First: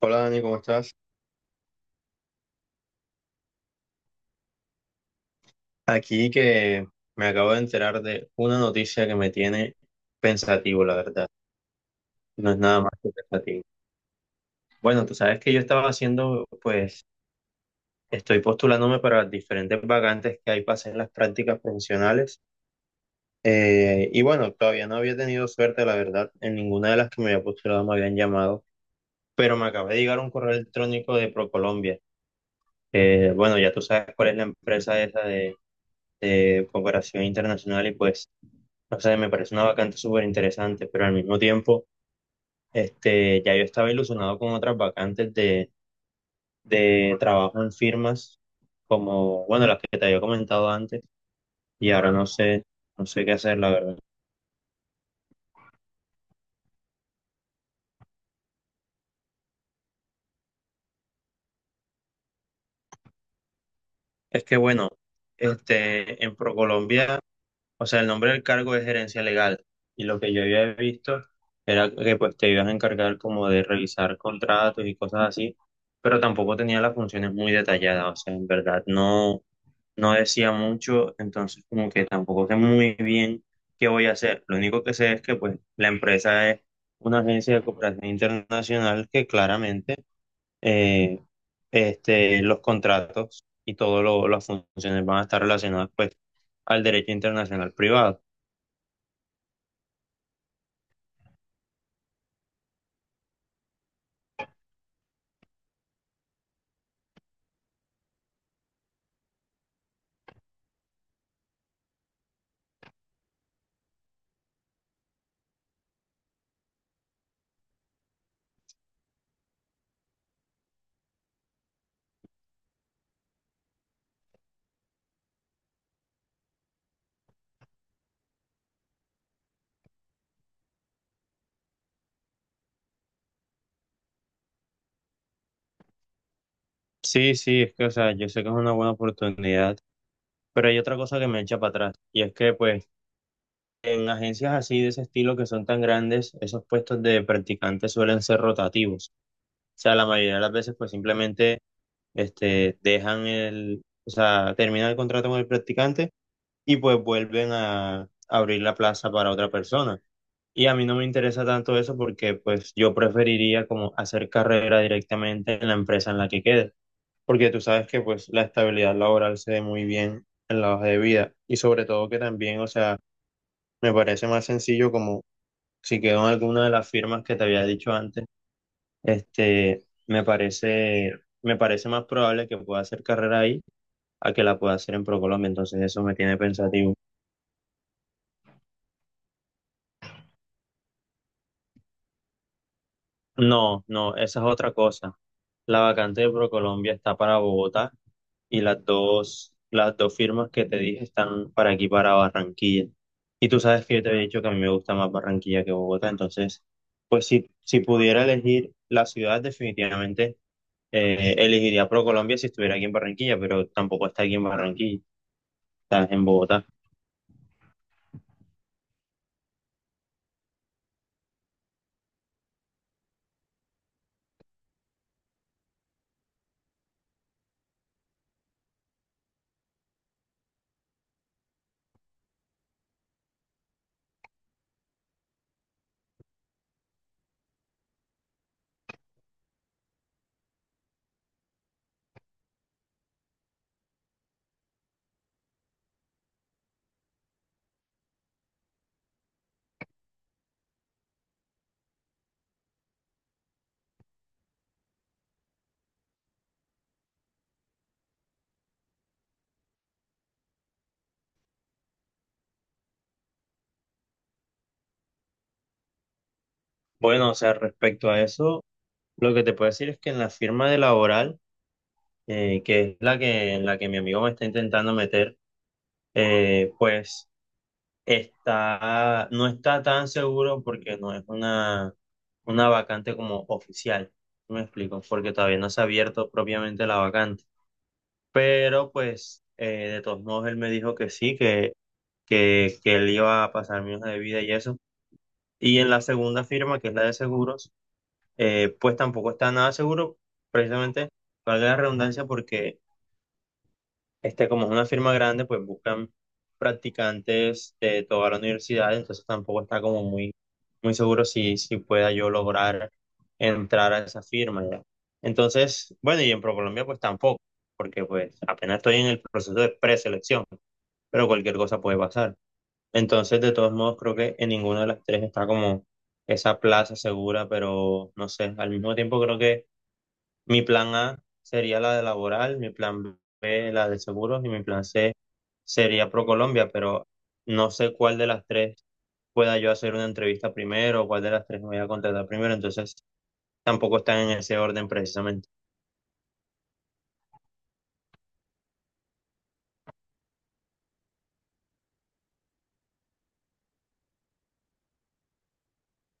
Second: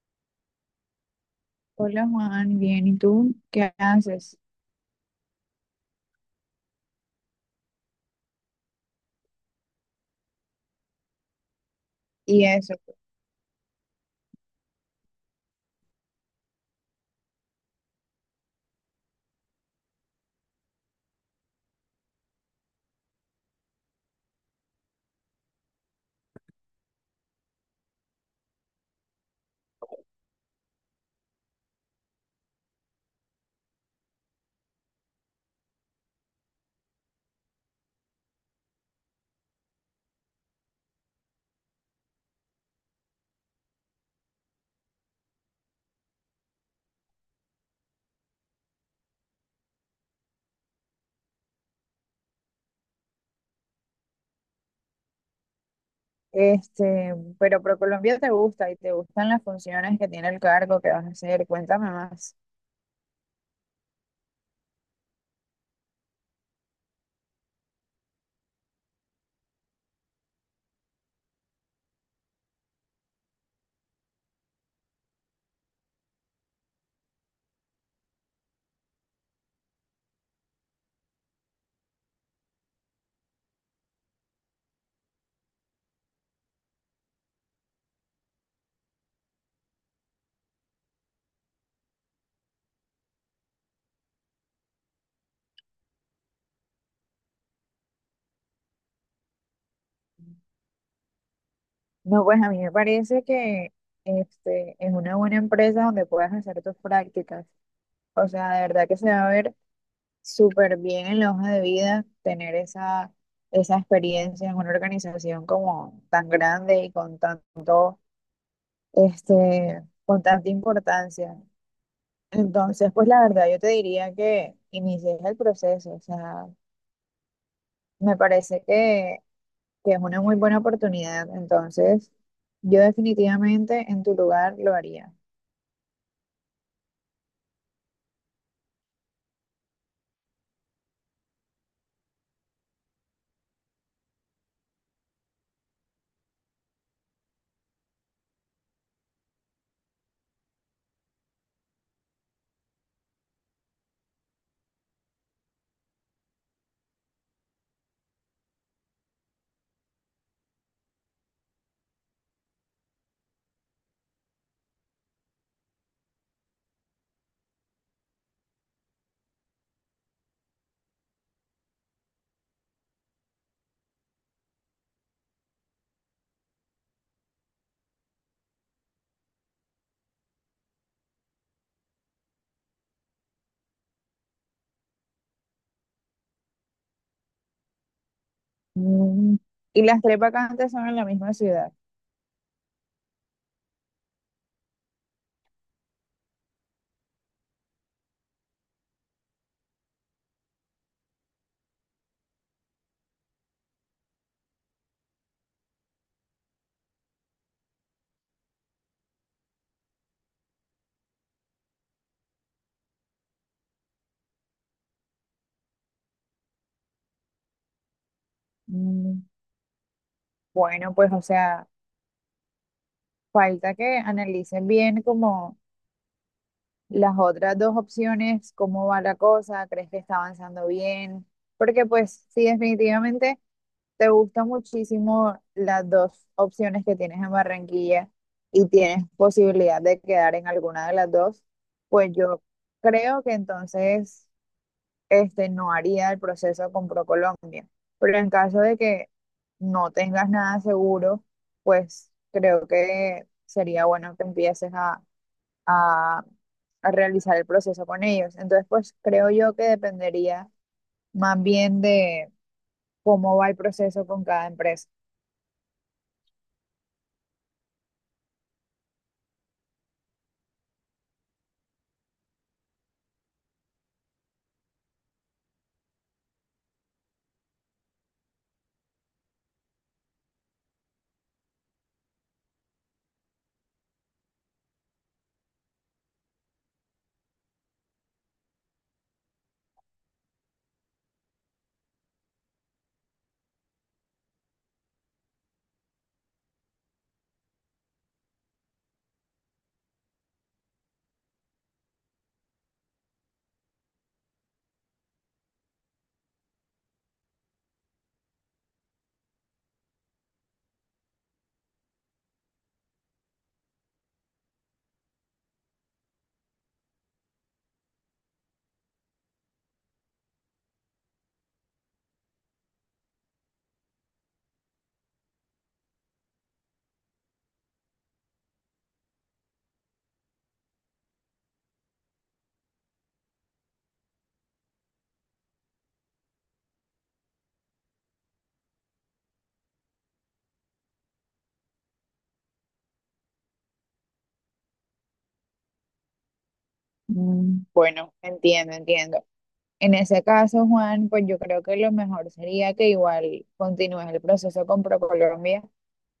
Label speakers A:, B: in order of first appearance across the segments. A: Hola Dani, ¿cómo estás?
B: Hola Juan, bien, ¿y tú qué haces?
A: Aquí que me acabo de enterar de una noticia que me tiene pensativo, la verdad.
B: Y
A: No es
B: eso,
A: nada más que pensativo. Bueno, tú sabes que yo estaba haciendo, pues, estoy postulándome para diferentes vacantes que hay para hacer las prácticas profesionales. Y bueno, todavía no había tenido suerte, la verdad. En ninguna de las que me había postulado me habían llamado, pero me acaba de llegar un correo electrónico de ProColombia. Bueno, ya tú sabes cuál es la empresa esa de cooperación internacional y pues... O sea, me parece una vacante súper interesante, pero al mismo tiempo, ya yo estaba ilusionado con otras vacantes de trabajo en firmas, como, bueno, las que te había comentado antes, y ahora no sé, no sé qué hacer, la verdad.
B: pero ProColombia te gusta y te gustan las funciones que tiene el cargo que vas a hacer, cuéntame más.
A: Es que, bueno, en ProColombia, o sea, el nombre del cargo es gerencia legal, y lo que yo había visto era que, pues, te ibas a encargar como de revisar contratos y cosas así, pero tampoco tenía las funciones muy detalladas, o sea, en verdad, no. No decía mucho, entonces como que tampoco sé muy bien qué voy a hacer. Lo único que sé es que pues la empresa es una agencia de cooperación internacional que claramente eh, los contratos y todas las funciones van a estar relacionadas pues al derecho internacional privado.
B: No, pues a mí me parece que es una buena empresa donde puedas hacer tus prácticas. O sea, de verdad que se va a ver súper bien en la hoja de vida tener esa experiencia en una organización como tan grande y con con tanta importancia. Entonces, pues la verdad, yo te diría que inicies el proceso, o sea, me parece que es una muy buena oportunidad, entonces yo definitivamente en tu lugar lo haría.
A: Sí, sí, es que o sea, yo sé que es una buena oportunidad, pero hay otra cosa que me echa para atrás y es que pues en agencias así de ese estilo que son tan grandes, esos puestos de practicantes suelen ser rotativos. O sea, la mayoría de las veces pues simplemente dejan el, o sea, terminan el contrato con el practicante y pues vuelven a abrir la plaza para otra persona. Y a mí no me interesa tanto eso porque pues yo preferiría como hacer carrera directamente en la empresa en la que quede, porque tú sabes que pues la estabilidad laboral se ve muy bien en la hoja de vida y sobre todo que también, o sea, me parece más sencillo como si quedó en alguna de las firmas que te había dicho antes, este, me parece, me parece más probable que pueda hacer carrera ahí a que la pueda hacer en ProColombia, entonces eso me tiene pensativo.
B: Mm, ¿y las tres vacantes son en la misma ciudad?
A: No, no, esa es otra cosa. La vacante de ProColombia está para Bogotá y las dos firmas que te dije están para aquí, para Barranquilla. Y tú sabes que yo te había dicho que a mí me gusta más Barranquilla que Bogotá, entonces, pues si pudiera elegir la ciudad, definitivamente elegiría ProColombia si estuviera aquí en Barranquilla, pero tampoco está aquí en Barranquilla. Estás en Bogotá.
B: Mm, bueno, pues o sea, falta que analicen bien como las otras dos opciones, cómo va la cosa, crees que está avanzando bien, porque pues sí, definitivamente te gustan muchísimo las dos opciones que tienes en Barranquilla y tienes posibilidad de quedar en alguna de las dos, pues yo creo que entonces, no haría el proceso con ProColombia. Pero en caso de que no tengas nada seguro, pues creo que sería bueno que empieces a, a realizar el proceso con ellos. Entonces, pues creo yo que dependería más bien de cómo va el proceso con cada empresa.
A: Bueno, o sea, respecto a eso, lo que te puedo decir es que en la firma de laboral, que es la que, en la que mi amigo me está intentando meter, pues está, no está tan seguro porque no es una vacante como oficial. ¿Sí me explico? Porque todavía no se ha abierto propiamente la vacante. Pero pues, de todos modos, él me dijo que sí, que él iba a pasar mi hoja de vida y eso. Y en la segunda firma, que es la de seguros, pues tampoco está nada seguro, precisamente, valga la redundancia, porque como es una firma grande, pues buscan practicantes de toda la universidad, entonces tampoco está como muy seguro si, si pueda yo lograr entrar a esa firma ya. Entonces, bueno, y en ProColombia pues tampoco, porque pues apenas estoy en el proceso de preselección, pero cualquier cosa puede pasar. Entonces, de todos modos, creo que en ninguna de las tres está como esa plaza segura, pero no sé, al mismo tiempo creo que mi plan A sería la de laboral, mi plan B la de seguros y mi plan C sería ProColombia, pero no sé cuál de las tres pueda yo hacer una entrevista primero, o cuál de las tres me voy a contratar primero, entonces tampoco están en ese orden precisamente.
B: Mm, bueno, entiendo, entiendo. En ese caso, Juan, pues yo creo que lo mejor sería que igual continúes el proceso con ProColombia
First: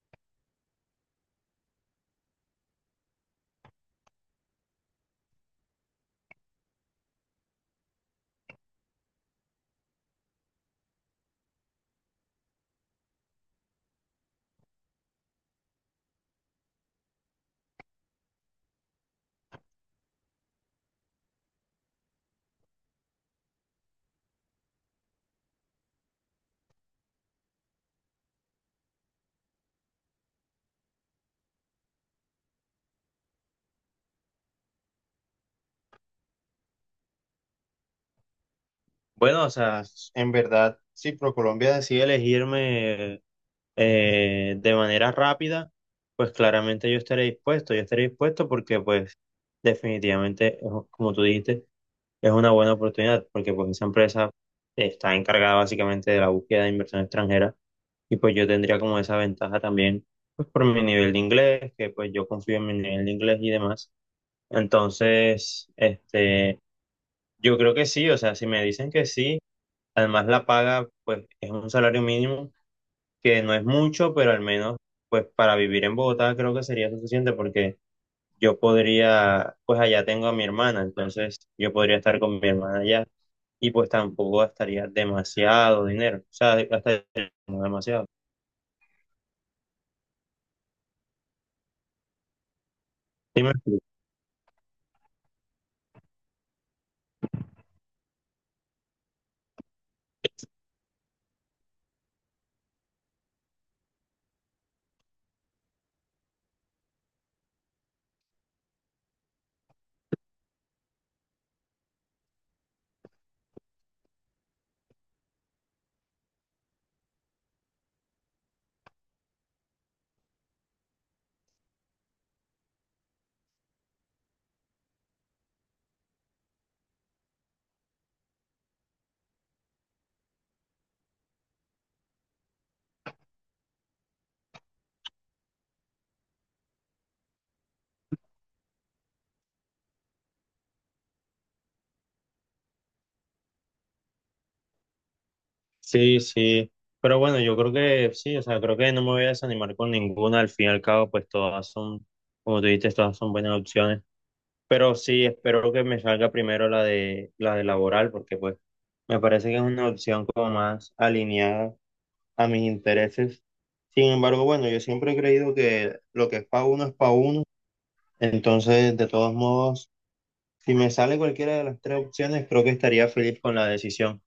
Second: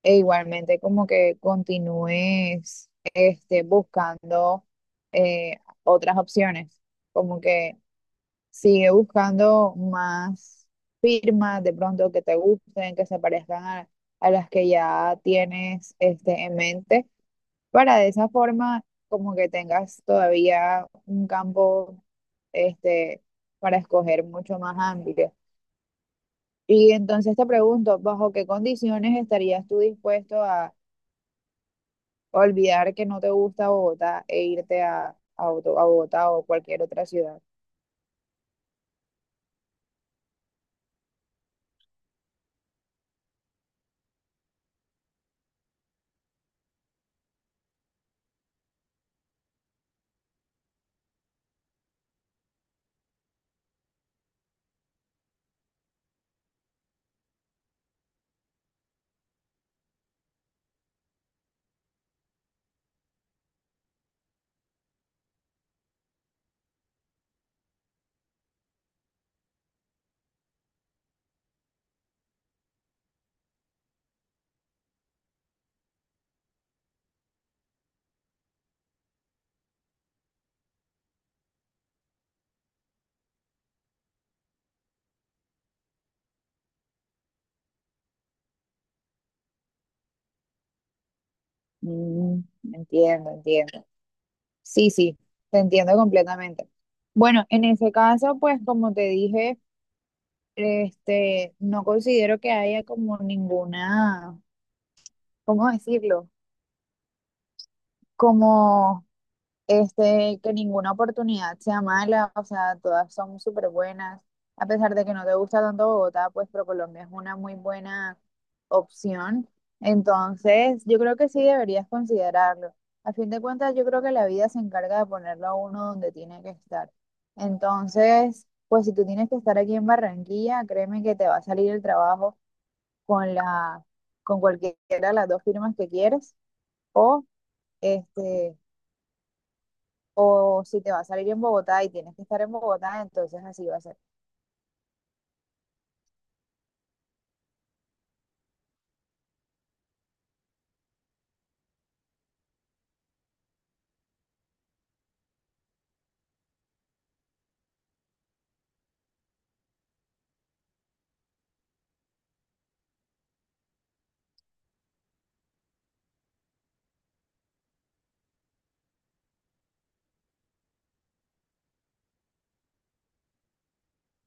B: e igualmente como que continúes buscando otras opciones, como que sigue buscando más firmas de pronto que te gusten, que se parezcan a las que ya tienes, este, en mente, para de esa forma como que tengas todavía un campo, este, para escoger mucho más amplio. Y entonces te pregunto, ¿bajo qué condiciones estarías tú dispuesto a olvidar que no te gusta Bogotá e irte a Bogotá o cualquier otra ciudad?
A: Bueno, o sea, en verdad, si ProColombia decide elegirme de manera rápida, pues claramente yo estaré dispuesto porque pues definitivamente, como tú dijiste, es una buena oportunidad porque pues esa empresa está encargada básicamente de la búsqueda de inversión extranjera y pues yo tendría como esa ventaja también pues por mi nivel de inglés, que pues yo confío en mi nivel de inglés y demás. Entonces, yo creo que sí, o sea, si me dicen que sí, además la paga pues es un salario mínimo que no es mucho, pero al menos pues para vivir en Bogotá creo que sería suficiente porque yo podría, pues allá tengo a mi hermana, entonces yo podría estar con mi hermana allá y pues tampoco gastaría demasiado dinero, o sea, de- gastaría como demasiado.
B: Mm, entiendo,
A: ¿Sí me explico?
B: entiendo. Sí, sí, te entiendo completamente. Bueno, en ese caso, pues como te dije, no considero que haya como ninguna... ¿Cómo decirlo? como que ninguna oportunidad sea mala, o sea, todas son súper buenas. A pesar de que no te gusta tanto Bogotá, pues ProColombia es una muy buena opción. Entonces, yo creo que sí deberías considerarlo. A fin de cuentas, yo creo que la vida se encarga de ponerlo a uno donde tiene que estar. Entonces, pues si tú tienes que estar aquí en Barranquilla, créeme que te va a salir el trabajo con con cualquiera de las dos firmas que quieres o este o si te va a salir en Bogotá y tienes que estar en Bogotá, entonces así va a ser.
A: Sí, sí. Pero bueno, yo creo que sí, o sea, creo que no me voy a desanimar con ninguna, al fin y al cabo, pues todas son, como tú dijiste, todas son buenas opciones, pero sí, espero que me salga primero la de laboral, porque pues me parece que es una opción como más alineada a mis intereses. Sin embargo, bueno, yo siempre he creído que lo que es para uno es para uno. Entonces, de todos modos, si me sale cualquiera de las tres opciones, creo que estaría feliz con la decisión.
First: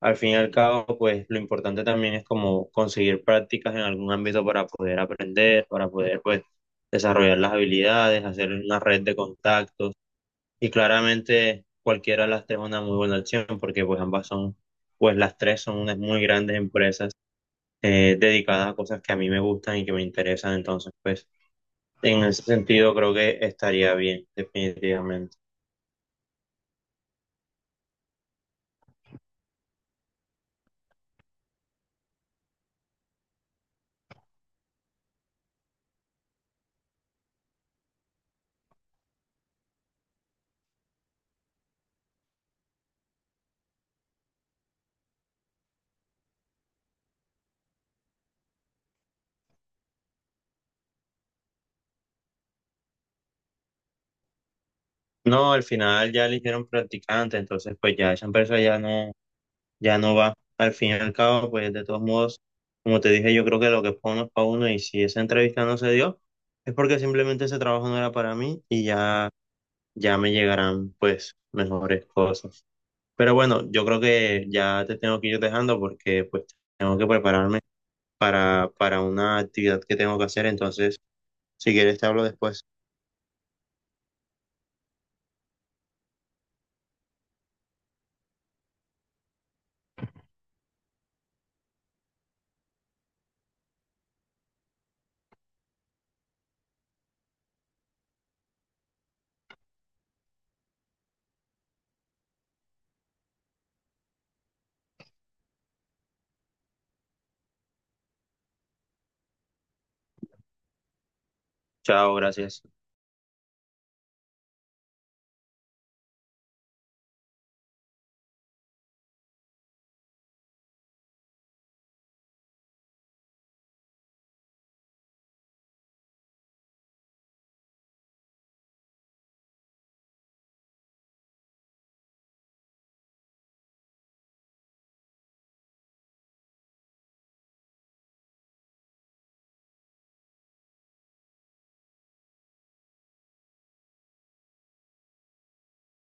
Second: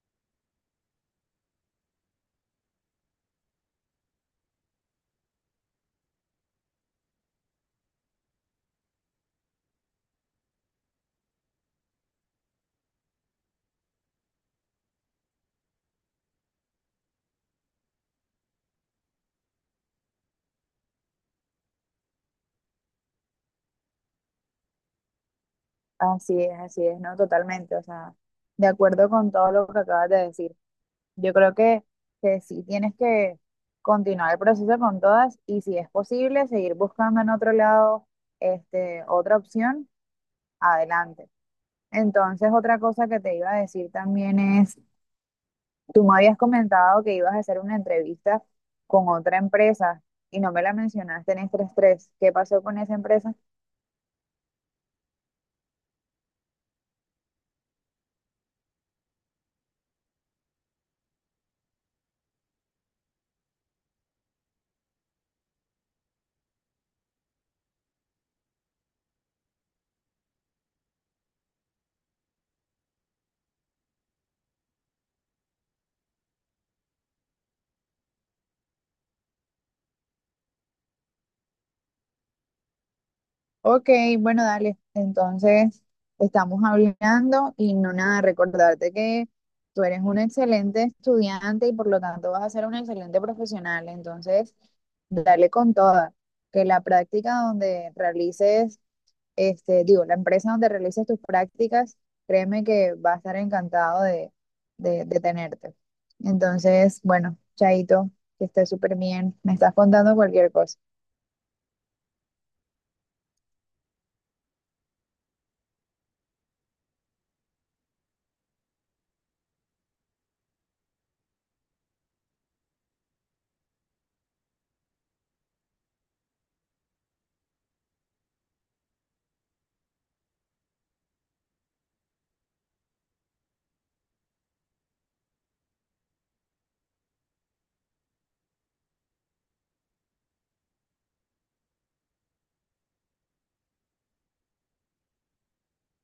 A: Al fin y al cabo, pues lo importante también es como conseguir prácticas en algún ámbito para poder aprender, para poder pues desarrollar las habilidades, hacer una red de contactos. Y claramente cualquiera de las tres es una muy buena opción porque pues ambas son, pues las tres son unas muy grandes empresas dedicadas a cosas que a mí me gustan y que me interesan. Entonces, pues en ese sentido creo que estaría bien, definitivamente.
B: Así es, ¿no? Totalmente. O sea, de acuerdo con todo lo que acabas de decir. Yo creo que sí tienes que continuar el proceso con todas y si es posible, seguir buscando en otro lado, otra opción, adelante. Entonces, otra cosa que te iba a decir también es, tú me habías comentado que ibas a hacer una entrevista con otra empresa y no me la mencionaste en estrés 3. ¿Qué pasó con esa empresa?
A: No, al final ya eligieron practicante, entonces pues ya esa empresa ya no, ya no va. Al fin y al cabo, pues de todos modos, como te dije, yo creo que lo que es para uno y si esa entrevista no se dio, es porque simplemente ese trabajo no era para mí y ya, ya me llegarán pues mejores cosas. Pero bueno, yo creo que ya te tengo que ir dejando porque pues tengo que prepararme para una actividad que tengo que hacer, entonces si quieres te hablo después.
B: Ok, bueno, dale. Entonces, estamos hablando y no nada, recordarte que tú eres un excelente estudiante y por lo tanto vas a ser un excelente profesional. Entonces, dale con toda. Que la práctica donde realices, digo, la empresa donde realices tus prácticas, créeme que va a estar encantado de tenerte. Entonces, bueno, Chaito, que estés súper bien. Me estás contando cualquier cosa.
A: Chao, gracias.